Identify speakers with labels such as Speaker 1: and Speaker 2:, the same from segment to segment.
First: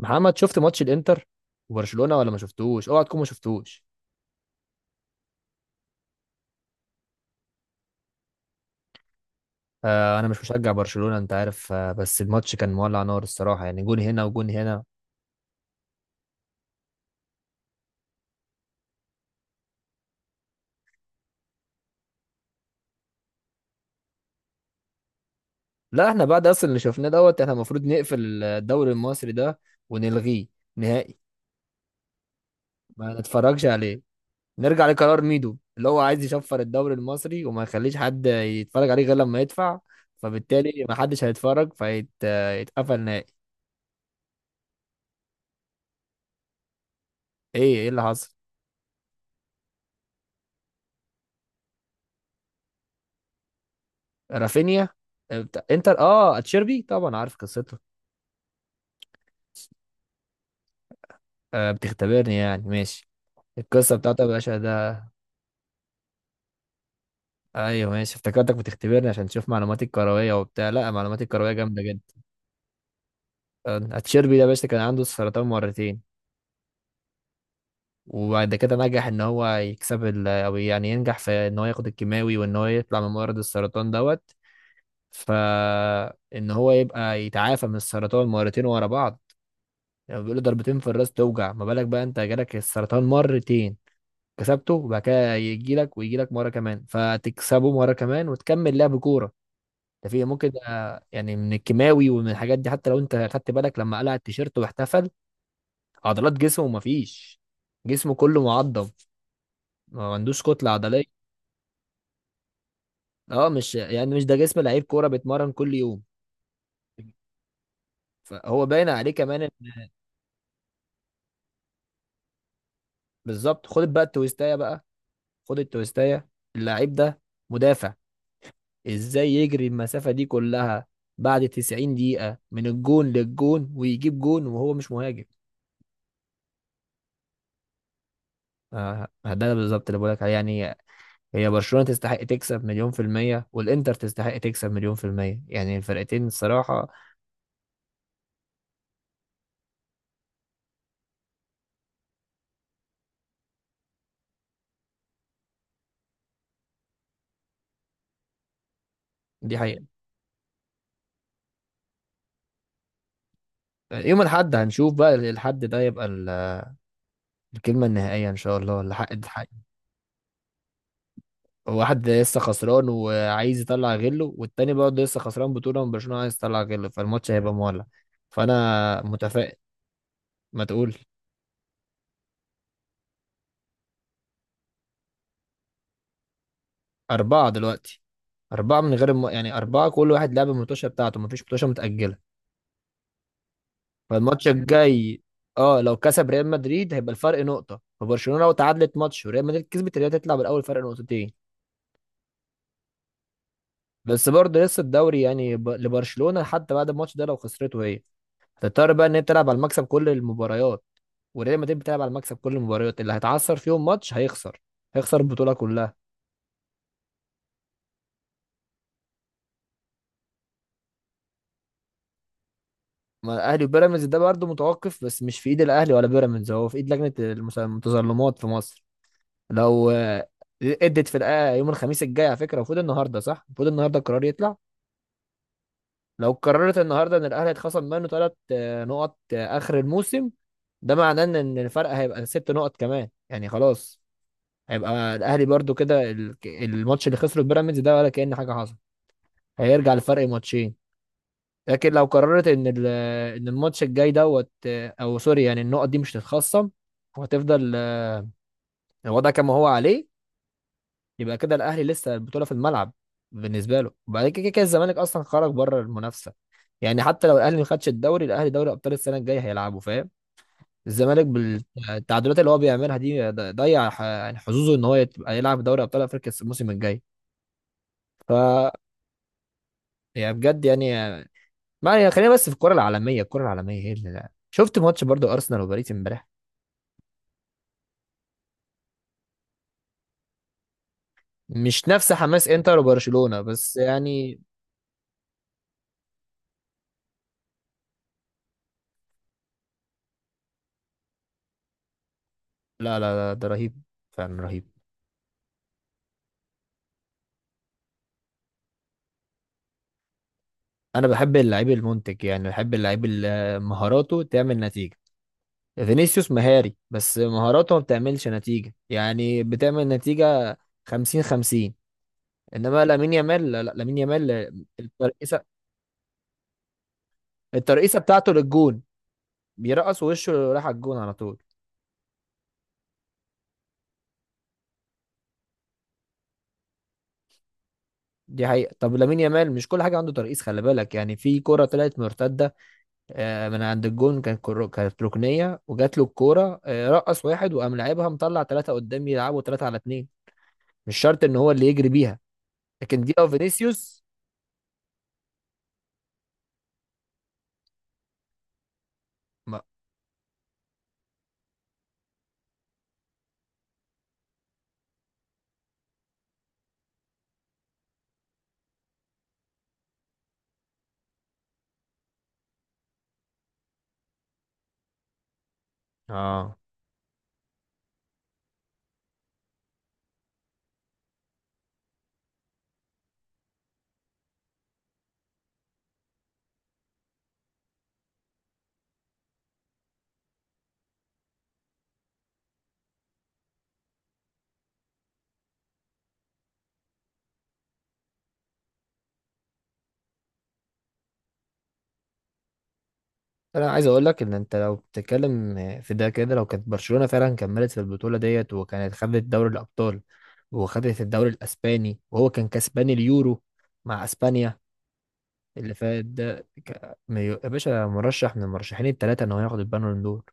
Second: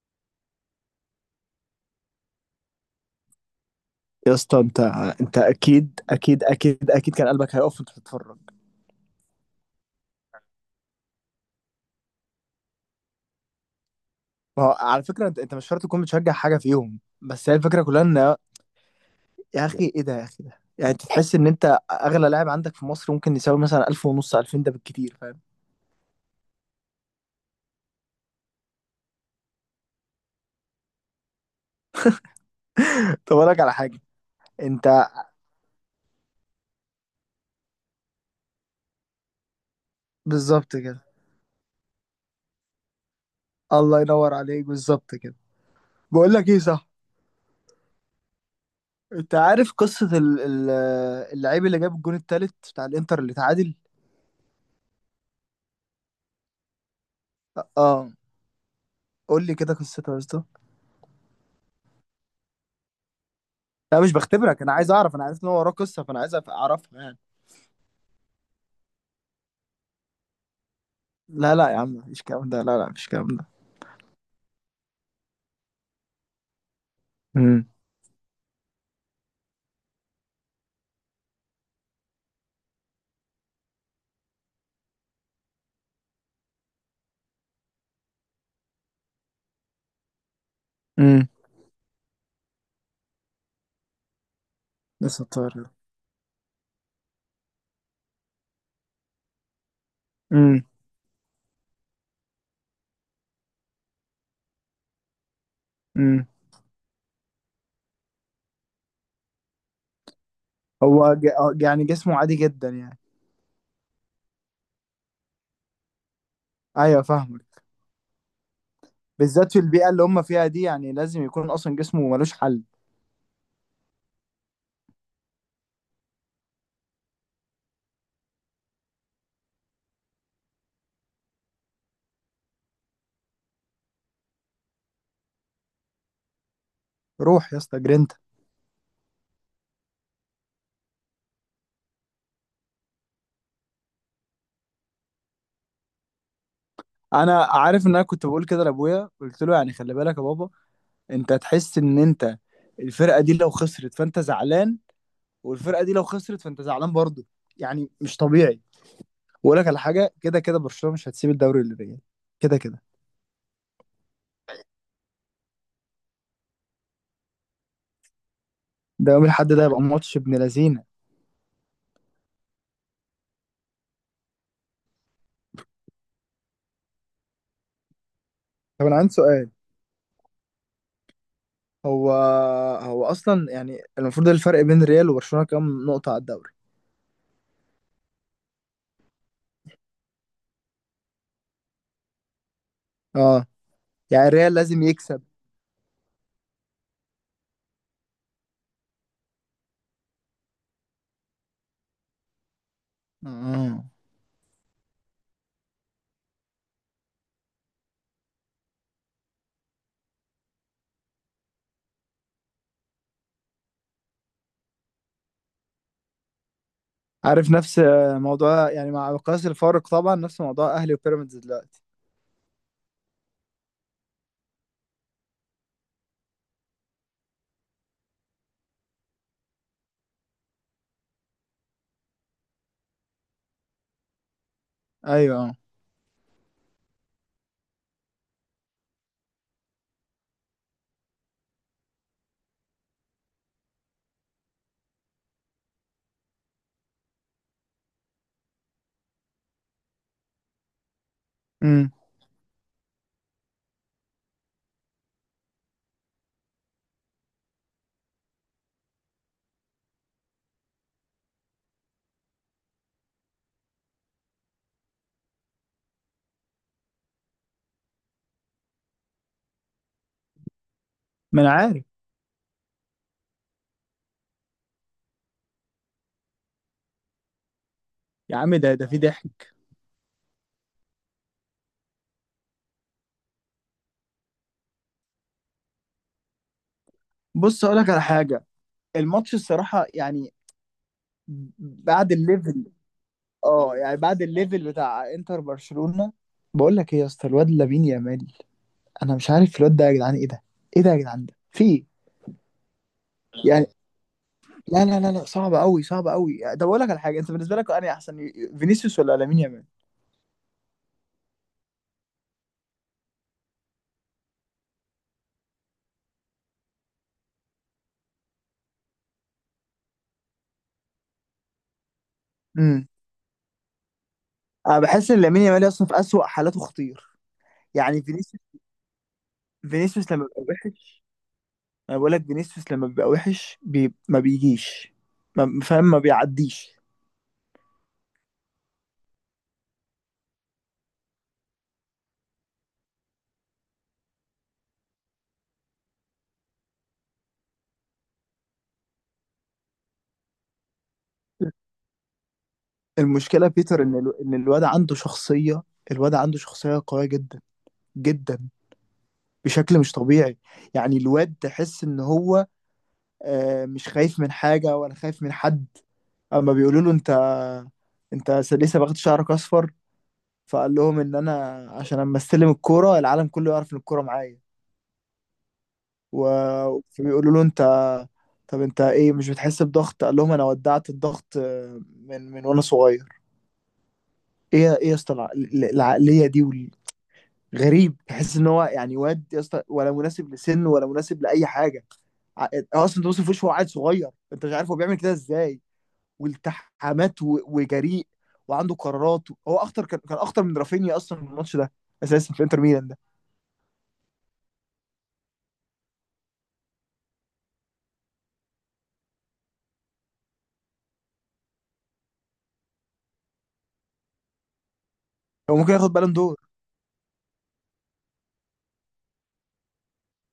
Speaker 1: محمد، شفت ماتش الانتر وبرشلونة ولا ما شفتوش؟ اوعى تكون ما شفتوش.
Speaker 2: يا اسطى انت اكيد اكيد اكيد اكيد كان قلبك هيقف وانت بتتفرج.
Speaker 1: آه، انا مش مشجع برشلونة، انت عارف، بس الماتش كان مولع نار الصراحة. يعني جون هنا وجون
Speaker 2: ما هو
Speaker 1: هنا.
Speaker 2: على فكره انت مش شرط تكون بتشجع حاجه فيهم، بس هي الفكره كلها ان، يا اخي ايه ده؟ يا اخي ده يعني انت تحس ان انت اغلى لاعب عندك في مصر ممكن يساوي مثلا 1000 ونص 2000، ده بالكتير، فاهم؟
Speaker 1: لا، احنا بعد اصلا اللي شفناه دوت احنا المفروض نقفل الدوري المصري ده ونلغيه نهائي، ما
Speaker 2: طب اقول لك
Speaker 1: نتفرجش
Speaker 2: على حاجه.
Speaker 1: عليه. نرجع
Speaker 2: انت
Speaker 1: لقرار ميدو اللي هو عايز يشفر الدوري المصري وما يخليش حد يتفرج عليه غير لما يدفع،
Speaker 2: بالظبط
Speaker 1: فبالتالي ما
Speaker 2: كده.
Speaker 1: حدش هيتفرج فيتقفل نهائي.
Speaker 2: الله ينور عليك، بالظبط كده. بقول لك ايه، صح؟
Speaker 1: ايه ايه اللي حصل؟
Speaker 2: انت عارف قصه اللعيب اللي جاب الجون التالت بتاع الانتر اللي تعادل؟
Speaker 1: رافينيا. آه، بتاع انتر، اتشيربي، طبعا عارف قصته.
Speaker 2: اه، قول لي كده قصته يا اسطى.
Speaker 1: آه، بتختبرني، يعني ماشي. القصة
Speaker 2: لا مش
Speaker 1: بتاعته يا باشا
Speaker 2: بختبرك، انا عايز
Speaker 1: ده.
Speaker 2: اعرف، انا عارف ان هو وراه قصه فانا عايز اعرفها يعني.
Speaker 1: ايوه، ماشي، افتكرتك بتختبرني عشان تشوف معلوماتي الكروية وبتاع. لا، معلوماتي الكروية
Speaker 2: لا لا يا
Speaker 1: جامدة
Speaker 2: عم،
Speaker 1: جدا.
Speaker 2: مفيش الكلام ده، لا لا مفيش الكلام ده.
Speaker 1: آه، اتشيربي ده يا باشا كان عنده سرطان مرتين.
Speaker 2: امم.
Speaker 1: وبعد كده نجح ان هو يكسب او يعني ينجح في ان هو ياخد الكيماوي وان هو يطلع من مرض السرطان دوت، فان هو يبقى يتعافى من السرطان مرتين ورا بعض. يعني بيقولوا ضربتين في الراس
Speaker 2: امم.
Speaker 1: توجع، ما بالك بقى انت جالك السرطان مرتين، كسبته، وبعد
Speaker 2: لسه
Speaker 1: كده
Speaker 2: طاير؟
Speaker 1: يجي لك ويجي لك مره كمان فتكسبه مره كمان وتكمل لعب كوره. ده في ممكن ده؟
Speaker 2: امم.
Speaker 1: يعني من الكيماوي ومن الحاجات دي، حتى لو انت خدت بالك لما قلع التيشيرت واحتفل،
Speaker 2: امم.
Speaker 1: عضلات جسمه مفيش. جسمه كله معضم، ما عندوش كتله
Speaker 2: هو
Speaker 1: عضليه.
Speaker 2: ج... آه، يعني جسمه عادي جدا يعني.
Speaker 1: اه، مش يعني مش ده جسم لعيب كوره بيتمرن كل يوم،
Speaker 2: ايوه، فاهمك.
Speaker 1: فهو باين عليه كمان.
Speaker 2: بالذات في البيئه اللي هم فيها دي، يعني لازم يكون اصلا جسمه ملوش حل.
Speaker 1: بالظبط. خد بقى التويستايه بقى، خد التويستايه. اللعيب ده مدافع، ازاي يجري المسافة دي كلها بعد 90 دقيقة من الجون للجون ويجيب جون وهو مش مهاجم؟
Speaker 2: روح يا اسطى جرينتا.
Speaker 1: آه، آه، ده بالظبط اللي بقولك عليه يعني. هي برشلونة تستحق تكسب مليون في المية والإنتر تستحق تكسب مليون في المية، يعني الفرقتين الصراحة.
Speaker 2: انا عارف، ان انا كنت بقول كده لابويا، قلت له يعني خلي بالك يا بابا، انت تحس ان انت الفرقه دي لو خسرت فانت زعلان، والفرقه دي لو خسرت فانت زعلان برضه، يعني مش طبيعي.
Speaker 1: دي
Speaker 2: واقول لك على
Speaker 1: حقيقة.
Speaker 2: حاجه، كده كده برشلونه مش هتسيب الدوري للريال، كده كده.
Speaker 1: يوم الأحد هنشوف بقى الحد ده يبقى الكلمة النهائية إن شاء الله، الحق
Speaker 2: ده يوم الاحد
Speaker 1: الحق.
Speaker 2: ده هيبقى ماتش ابن لذينه.
Speaker 1: واحد لسه خسران وعايز يطلع غله والتاني برضه لسه خسران بطولة من برشلونة عايز يطلع غله، فالماتش هيبقى مولع،
Speaker 2: طب انا
Speaker 1: فأنا
Speaker 2: عندي سؤال،
Speaker 1: متفائل. ما تقول.
Speaker 2: هو هو اصلا يعني المفروض الفرق بين الريال وبرشلونه كام نقطه على الدوري؟
Speaker 1: أربعة دلوقتي. أربعة من غير يعني أربعة، كل واحد لعب الماتشة بتاعته، مفيش ماتشة متأجلة.
Speaker 2: اه. يعني
Speaker 1: فالماتش
Speaker 2: الريال لازم
Speaker 1: الجاي،
Speaker 2: يكسب.
Speaker 1: اه، لو كسب ريال مدريد هيبقى الفرق نقطة، فبرشلونة لو تعادلت ماتش وريال مدريد كسبت، الريال هتطلع بالأول فرق نقطتين.
Speaker 2: اه،
Speaker 1: بس برضه لسه الدوري يعني لبرشلونة حتى بعد الماتش ده لو خسرته هي، هتضطر بقى إن هي تلعب على المكسب كل المباريات، وريال مدريد بتلعب على المكسب كل المباريات. اللي هيتعثر فيهم ماتش هيخسر، هيخسر البطولة كلها.
Speaker 2: عارف نفس آه، موضوع، يعني مع مقياس الفارق طبعا، نفس موضوع اهلي وبيراميدز دلوقتي.
Speaker 1: ما الاهلي وبيراميدز ده برضه متوقف، بس مش في ايد الاهلي ولا بيراميدز، هو في ايد لجنه المتظلمات في مصر. لو ادت في يوم الخميس الجاي، على فكره المفروض النهارده، صح، المفروض النهارده القرار يطلع.
Speaker 2: ايوه. اه.
Speaker 1: لو قررت النهارده ان الاهلي اتخصم منه 3 نقط اخر الموسم، ده معناه إن الفرق هيبقى 6 نقط كمان، يعني خلاص، هيبقى الاهلي برضه كده الماتش اللي خسره بيراميدز ده ولا كأن حاجه حصلت، هيرجع لفرق ماتشين.
Speaker 2: امم.
Speaker 1: لكن لو قررت ان ان الماتش الجاي دوت او سوري، يعني النقط دي مش تتخصم، وهتفضل الوضع كما هو عليه. يبقى كده الاهلي لسه البطوله في الملعب بالنسبه له. وبعد كده، كده الزمالك اصلا خرج بره المنافسه، يعني حتى لو الاهلي ما خدش الدوري الاهلي دوري ابطال السنه الجايه هيلعبه، فاهم؟ الزمالك
Speaker 2: ما انا عارف.
Speaker 1: بالتعادلات اللي هو بيعملها دي ضيع يعني حظوظه ان هو يبقى يلعب دوري ابطال افريقيا الموسم الجاي. ف،
Speaker 2: يا عم ده في ضحك.
Speaker 1: يعني بجد يعني. ما يعني خلينا بس في الكره العالميه، الكره العالميه هي اللي، شفت ماتش برضو ارسنال وباريس امبارح؟
Speaker 2: بص اقول لك على حاجه، الماتش الصراحه يعني،
Speaker 1: مش نفس
Speaker 2: بعد
Speaker 1: حماس
Speaker 2: الليفل،
Speaker 1: انتر وبرشلونة بس
Speaker 2: اه يعني بعد
Speaker 1: يعني.
Speaker 2: الليفل بتاع انتر برشلونة. بقول لك ايه يا اسطى، الواد لامين يامال، انا مش عارف الواد ده، يا جدعان ايه ده؟ ايه ده يا جدعان، ده في ايه؟
Speaker 1: لا لا لا، ده
Speaker 2: يعني،
Speaker 1: رهيب، فعلا رهيب.
Speaker 2: لا لا لا لا صعب قوي، صعب قوي. ده بقول لك على حاجه، انت بالنسبه لك انا احسن، فينيسيوس ولا لامين يامال؟
Speaker 1: انا بحب اللعيب المنتج، يعني بحب اللعيب اللي مهاراته تعمل نتيجة. فينيسيوس مهاري، بس مهاراته ما بتعملش نتيجة، يعني بتعمل نتيجة 50-50. انما
Speaker 2: امم.
Speaker 1: لامين يامال، لا لا، لامين يامال
Speaker 2: انا بحس ان لامين
Speaker 1: الترقيصة،
Speaker 2: يامال اصلا في اسوأ حالاته خطير،
Speaker 1: الترقيصة
Speaker 2: يعني
Speaker 1: بتاعته
Speaker 2: فينيسيوس،
Speaker 1: للجون، بيرقص
Speaker 2: فينيسيوس لما
Speaker 1: وشه
Speaker 2: بيبقى
Speaker 1: راح على الجون
Speaker 2: وحش،
Speaker 1: على طول.
Speaker 2: انا بقول لك فينيسيوس لما بيبقى وحش بي... ما بيجيش، ما... فاهم؟ ما بيعديش.
Speaker 1: دي حقيقة. طب لامين يامال مش كل حاجة عنده ترقيص، خلي بالك، يعني في كرة طلعت مرتدة من عند الجون، كانت كانت ركنيه، وجات له الكوره، رقص واحد وقام لعبها مطلع ثلاثه قدام، يلعبوا ثلاثه على اثنين. مش شرط ان هو اللي يجري بيها، لكن دي لو
Speaker 2: المشكله بيتر
Speaker 1: فينيسيوس.
Speaker 2: ان الواد عنده شخصيه، الواد عنده شخصيه قويه جدا، جدا،
Speaker 1: ما.
Speaker 2: بشكل مش طبيعي. يعني الواد تحس ان هو آه، مش خايف من حاجة ولا خايف من حد. اما بيقولوا له انت، انت لسه باخد شعرك اصفر، فقال لهم ان انا عشان اما استلم الكورة العالم كله يعرف ان الكورة معايا.
Speaker 1: اه،
Speaker 2: فبيقولوا له انت، طب انت ايه مش بتحس بضغط؟ قال لهم انا ودعت الضغط آه، من وانا صغير. ايه ايه يا اسطى العقلية دي غريب، تحس ان هو يعني واد يا اسطى، ولا مناسب لسنه ولا مناسب لاي حاجة. ع- آه، اصلا توم وش، هو عيل صغير، انت مش عارف هو بيعمل كده ازاي. والتحامات وجريء، وعنده قرارات. هو اخطر، كان اخطر من رافينيا اصلا في الماتش ده، اساسا في انتر ميلان ده.
Speaker 1: انا عايز اقول لك ان انت لو بتتكلم في ده كده، لو كانت برشلونه فعلا كملت في البطوله ديت وكانت خدت دوري الابطال وخدت الدوري الاسباني وهو كان كسبان اليورو مع اسبانيا
Speaker 2: هو ممكن
Speaker 1: اللي
Speaker 2: ياخد
Speaker 1: فات
Speaker 2: بالون
Speaker 1: ده
Speaker 2: دور.
Speaker 1: يا باشا، مرشح من المرشحين الثلاثه ان هو ياخد البالون دور.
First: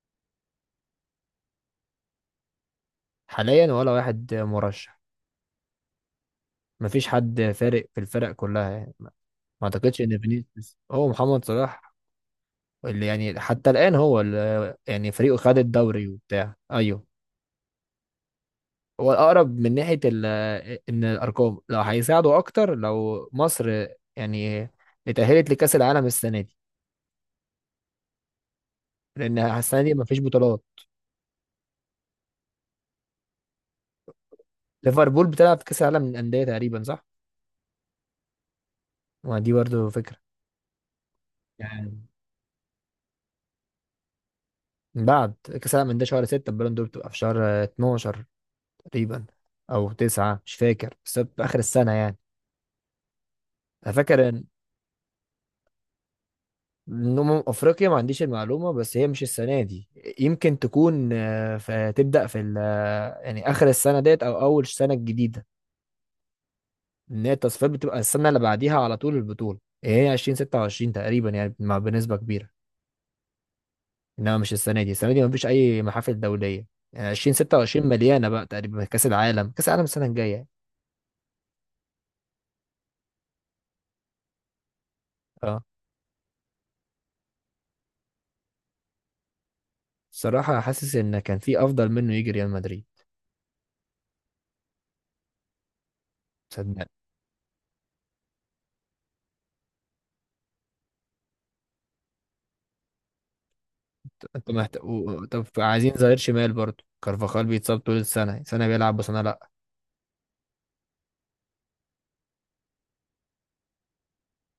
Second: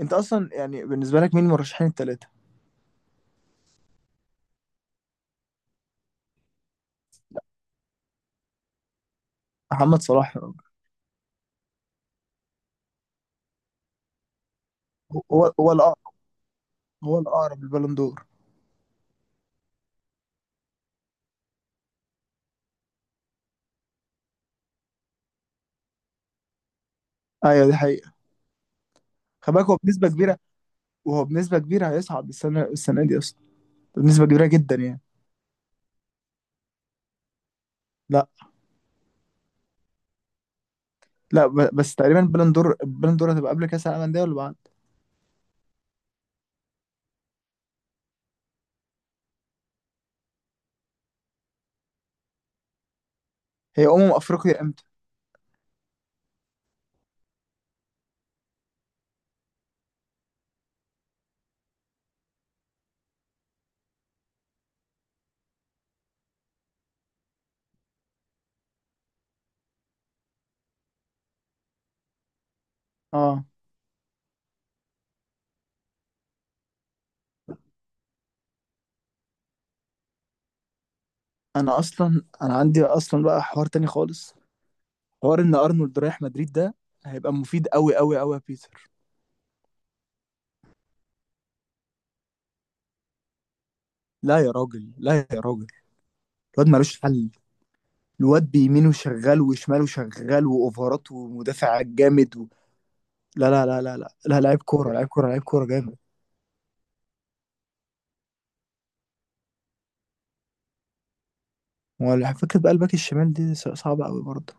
Speaker 2: انت اصلا يعني بالنسبه لك مين المرشحين الثلاثه؟
Speaker 1: حاليا ولا واحد مرشح. مفيش حد فارق في الفرق كلها، يعني ما اعتقدش
Speaker 2: محمد
Speaker 1: ان
Speaker 2: صلاح.
Speaker 1: فينيسيوس هو محمد صلاح اللي يعني حتى الان هو اللي يعني فريقه
Speaker 2: هو
Speaker 1: خد
Speaker 2: هو
Speaker 1: الدوري
Speaker 2: الأقرب،
Speaker 1: وبتاع. ايوه،
Speaker 2: هو الاقرب للبالون دور.
Speaker 1: هو الاقرب من ناحيه ان الارقام لو هيساعده اكتر، لو مصر يعني اتاهلت لكاس العالم السنه دي،
Speaker 2: ايوه، دي حقيقه.
Speaker 1: لان
Speaker 2: خلي بالك، هو
Speaker 1: السنه دي
Speaker 2: بنسبه
Speaker 1: مفيش
Speaker 2: كبيره،
Speaker 1: بطولات.
Speaker 2: وهو بنسبه كبيره هيصعد السنه دي اصلا بنسبه كبيره جدا يعني.
Speaker 1: ليفربول بتلعب في كاس العالم للانديه تقريبا، صح؟
Speaker 2: لا
Speaker 1: ما دي برضه فكره.
Speaker 2: لا، بس
Speaker 1: يعني
Speaker 2: تقريبا بالون دور، البالون دور هتبقى قبل كاس العالم للانديه ولا بعد؟
Speaker 1: بعد كاس العالم للانديه شهر 6 البالون دور بتبقى في شهر 12 تقريبا، او تسعة، مش فاكر، بس في اخر السنة يعني.
Speaker 2: هي
Speaker 1: انا فاكر ان
Speaker 2: افريقيا امتى؟
Speaker 1: إن أمم افريقيا ما عنديش المعلومة، بس هي مش السنة دي، يمكن تكون تبدأ في يعني اخر السنة ديت او اول سنة الجديدة. ان هي التصفيات بتبقى السنة اللي بعديها على طول البطولة، يعني هي 2026 تقريبا يعني، بنسبة كبيرة.
Speaker 2: اه،
Speaker 1: انما مش السنة دي، السنة دي مفيش اي محافل دولية، يعني 2026 مليانة بقى تقريبا، كأس العالم، كأس العالم السنة الجاية يعني.
Speaker 2: انا عندي اصلا بقى حوار تاني خالص، حوار ان
Speaker 1: اه،
Speaker 2: ارنولد رايح مدريد ده هيبقى مفيد قوي قوي قوي يا بيتر.
Speaker 1: بصراحة حاسس ان كان في افضل منه يجي ريال مدريد،
Speaker 2: لا يا راجل، لا يا راجل، الواد
Speaker 1: تصدق.
Speaker 2: ملوش حل، الواد بيمينه شغال وشماله شغال واوفرات ومدافع جامد و... لا لا لا لا لا لا،
Speaker 1: انت
Speaker 2: لعيب
Speaker 1: محتاج
Speaker 2: كوره، لعيب كوره، لعيب
Speaker 1: طب
Speaker 2: كوره
Speaker 1: عايزين
Speaker 2: جامد.
Speaker 1: ظهير شمال برضه، كارفاخال بيتصاب طول السنة، سنة بيلعب وسنة لا.
Speaker 2: فكره بقى الباك الشمال دي صعبه قوي برضه.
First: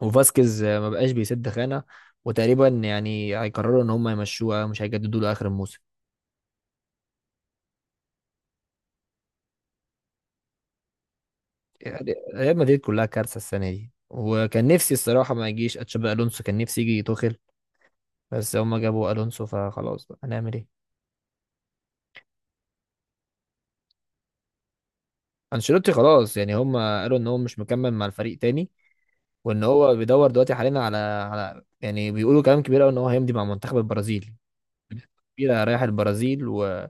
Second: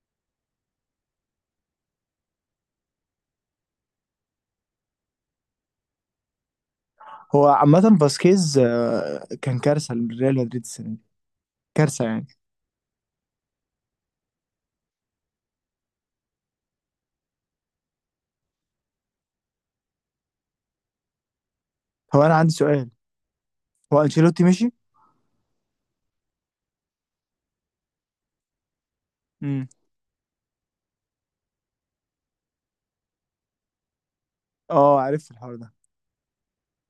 Speaker 1: وفاسكيز ما بقاش بيسد خانة، وتقريبا يعني هيقرروا ان هم يمشوه، مش هيجددوا له اخر الموسم.
Speaker 2: هو عامه فاسكيز آه، كان كارثه لريال مدريد السنه دي، كارثه
Speaker 1: يعني
Speaker 2: يعني.
Speaker 1: ريال مدريد كلها كارثة السنة دي، وكان نفسي الصراحة ما يجيش اتشابي الونسو، كان نفسي يجي توخيل، بس هم جابوا الونسو، فخلاص بقى هنعمل ايه.
Speaker 2: هو انا عندي سؤال، هو انشيلوتي مشي؟
Speaker 1: انشيلوتي خلاص، يعني هم قالوا ان هو مش مكمل مع الفريق تاني، وان
Speaker 2: امم.
Speaker 1: هو بيدور دلوقتي حاليا على يعني بيقولوا كلام كبير قوي ان هو هيمضي مع منتخب البرازيل،
Speaker 2: اه، عرفت الحوار
Speaker 1: كبيرة
Speaker 2: ده.
Speaker 1: رايح البرازيل. و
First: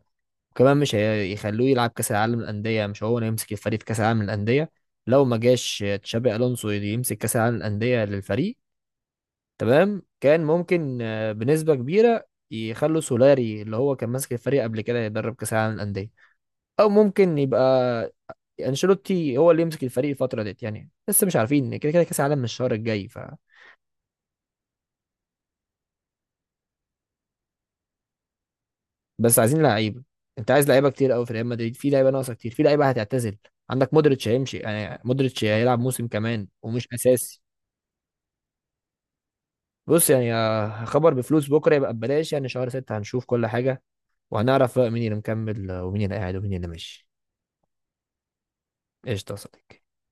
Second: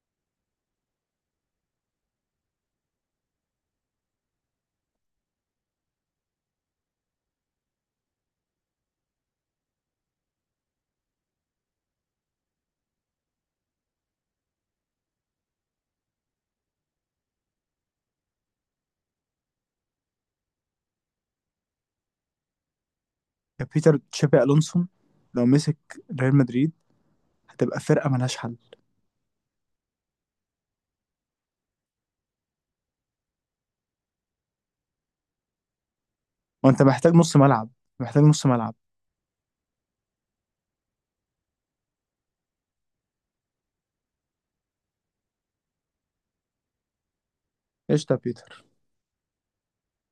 Speaker 1: وكمان مش هيخلوه يلعب كاس العالم للانديه، مش هو اللي يمسك الفريق في كاس العالم للانديه، لو ما جاش تشابي الونسو يمسك كاس العالم للانديه للفريق، تمام. كان ممكن بنسبه كبيره يخلوا سولاري اللي هو كان ماسك الفريق قبل كده يدرب كاس العالم للانديه، او ممكن يبقى انشيلوتي هو اللي يمسك الفريق الفتره ديت. يعني لسه مش عارفين، كده كده كاس العالم من الشهر الجاي. ف،
Speaker 2: بيتر، تشابي الونسو لو مسك ريال مدريد هتبقى فرقه ملهاش حل.
Speaker 1: بس عايزين لعيبه. انت عايز لعيبه كتير قوي، في ريال مدريد في لعيبه ناقصه كتير، في لعيبه هتعتزل. عندك مودريتش هيمشي، يعني مودريتش هيلعب موسم كمان
Speaker 2: وانت
Speaker 1: ومش
Speaker 2: محتاج نص
Speaker 1: اساسي.
Speaker 2: ملعب، محتاج نص ملعب.
Speaker 1: بص يعني خبر بفلوس بكره يبقى ببلاش، يعني شهر 6 هنشوف كل حاجه، وهنعرف بقى مين اللي مكمل ومين اللي قاعد ومين اللي ماشي.
Speaker 2: قشطه يا بيتر.
Speaker 1: قشطه يا صديقي.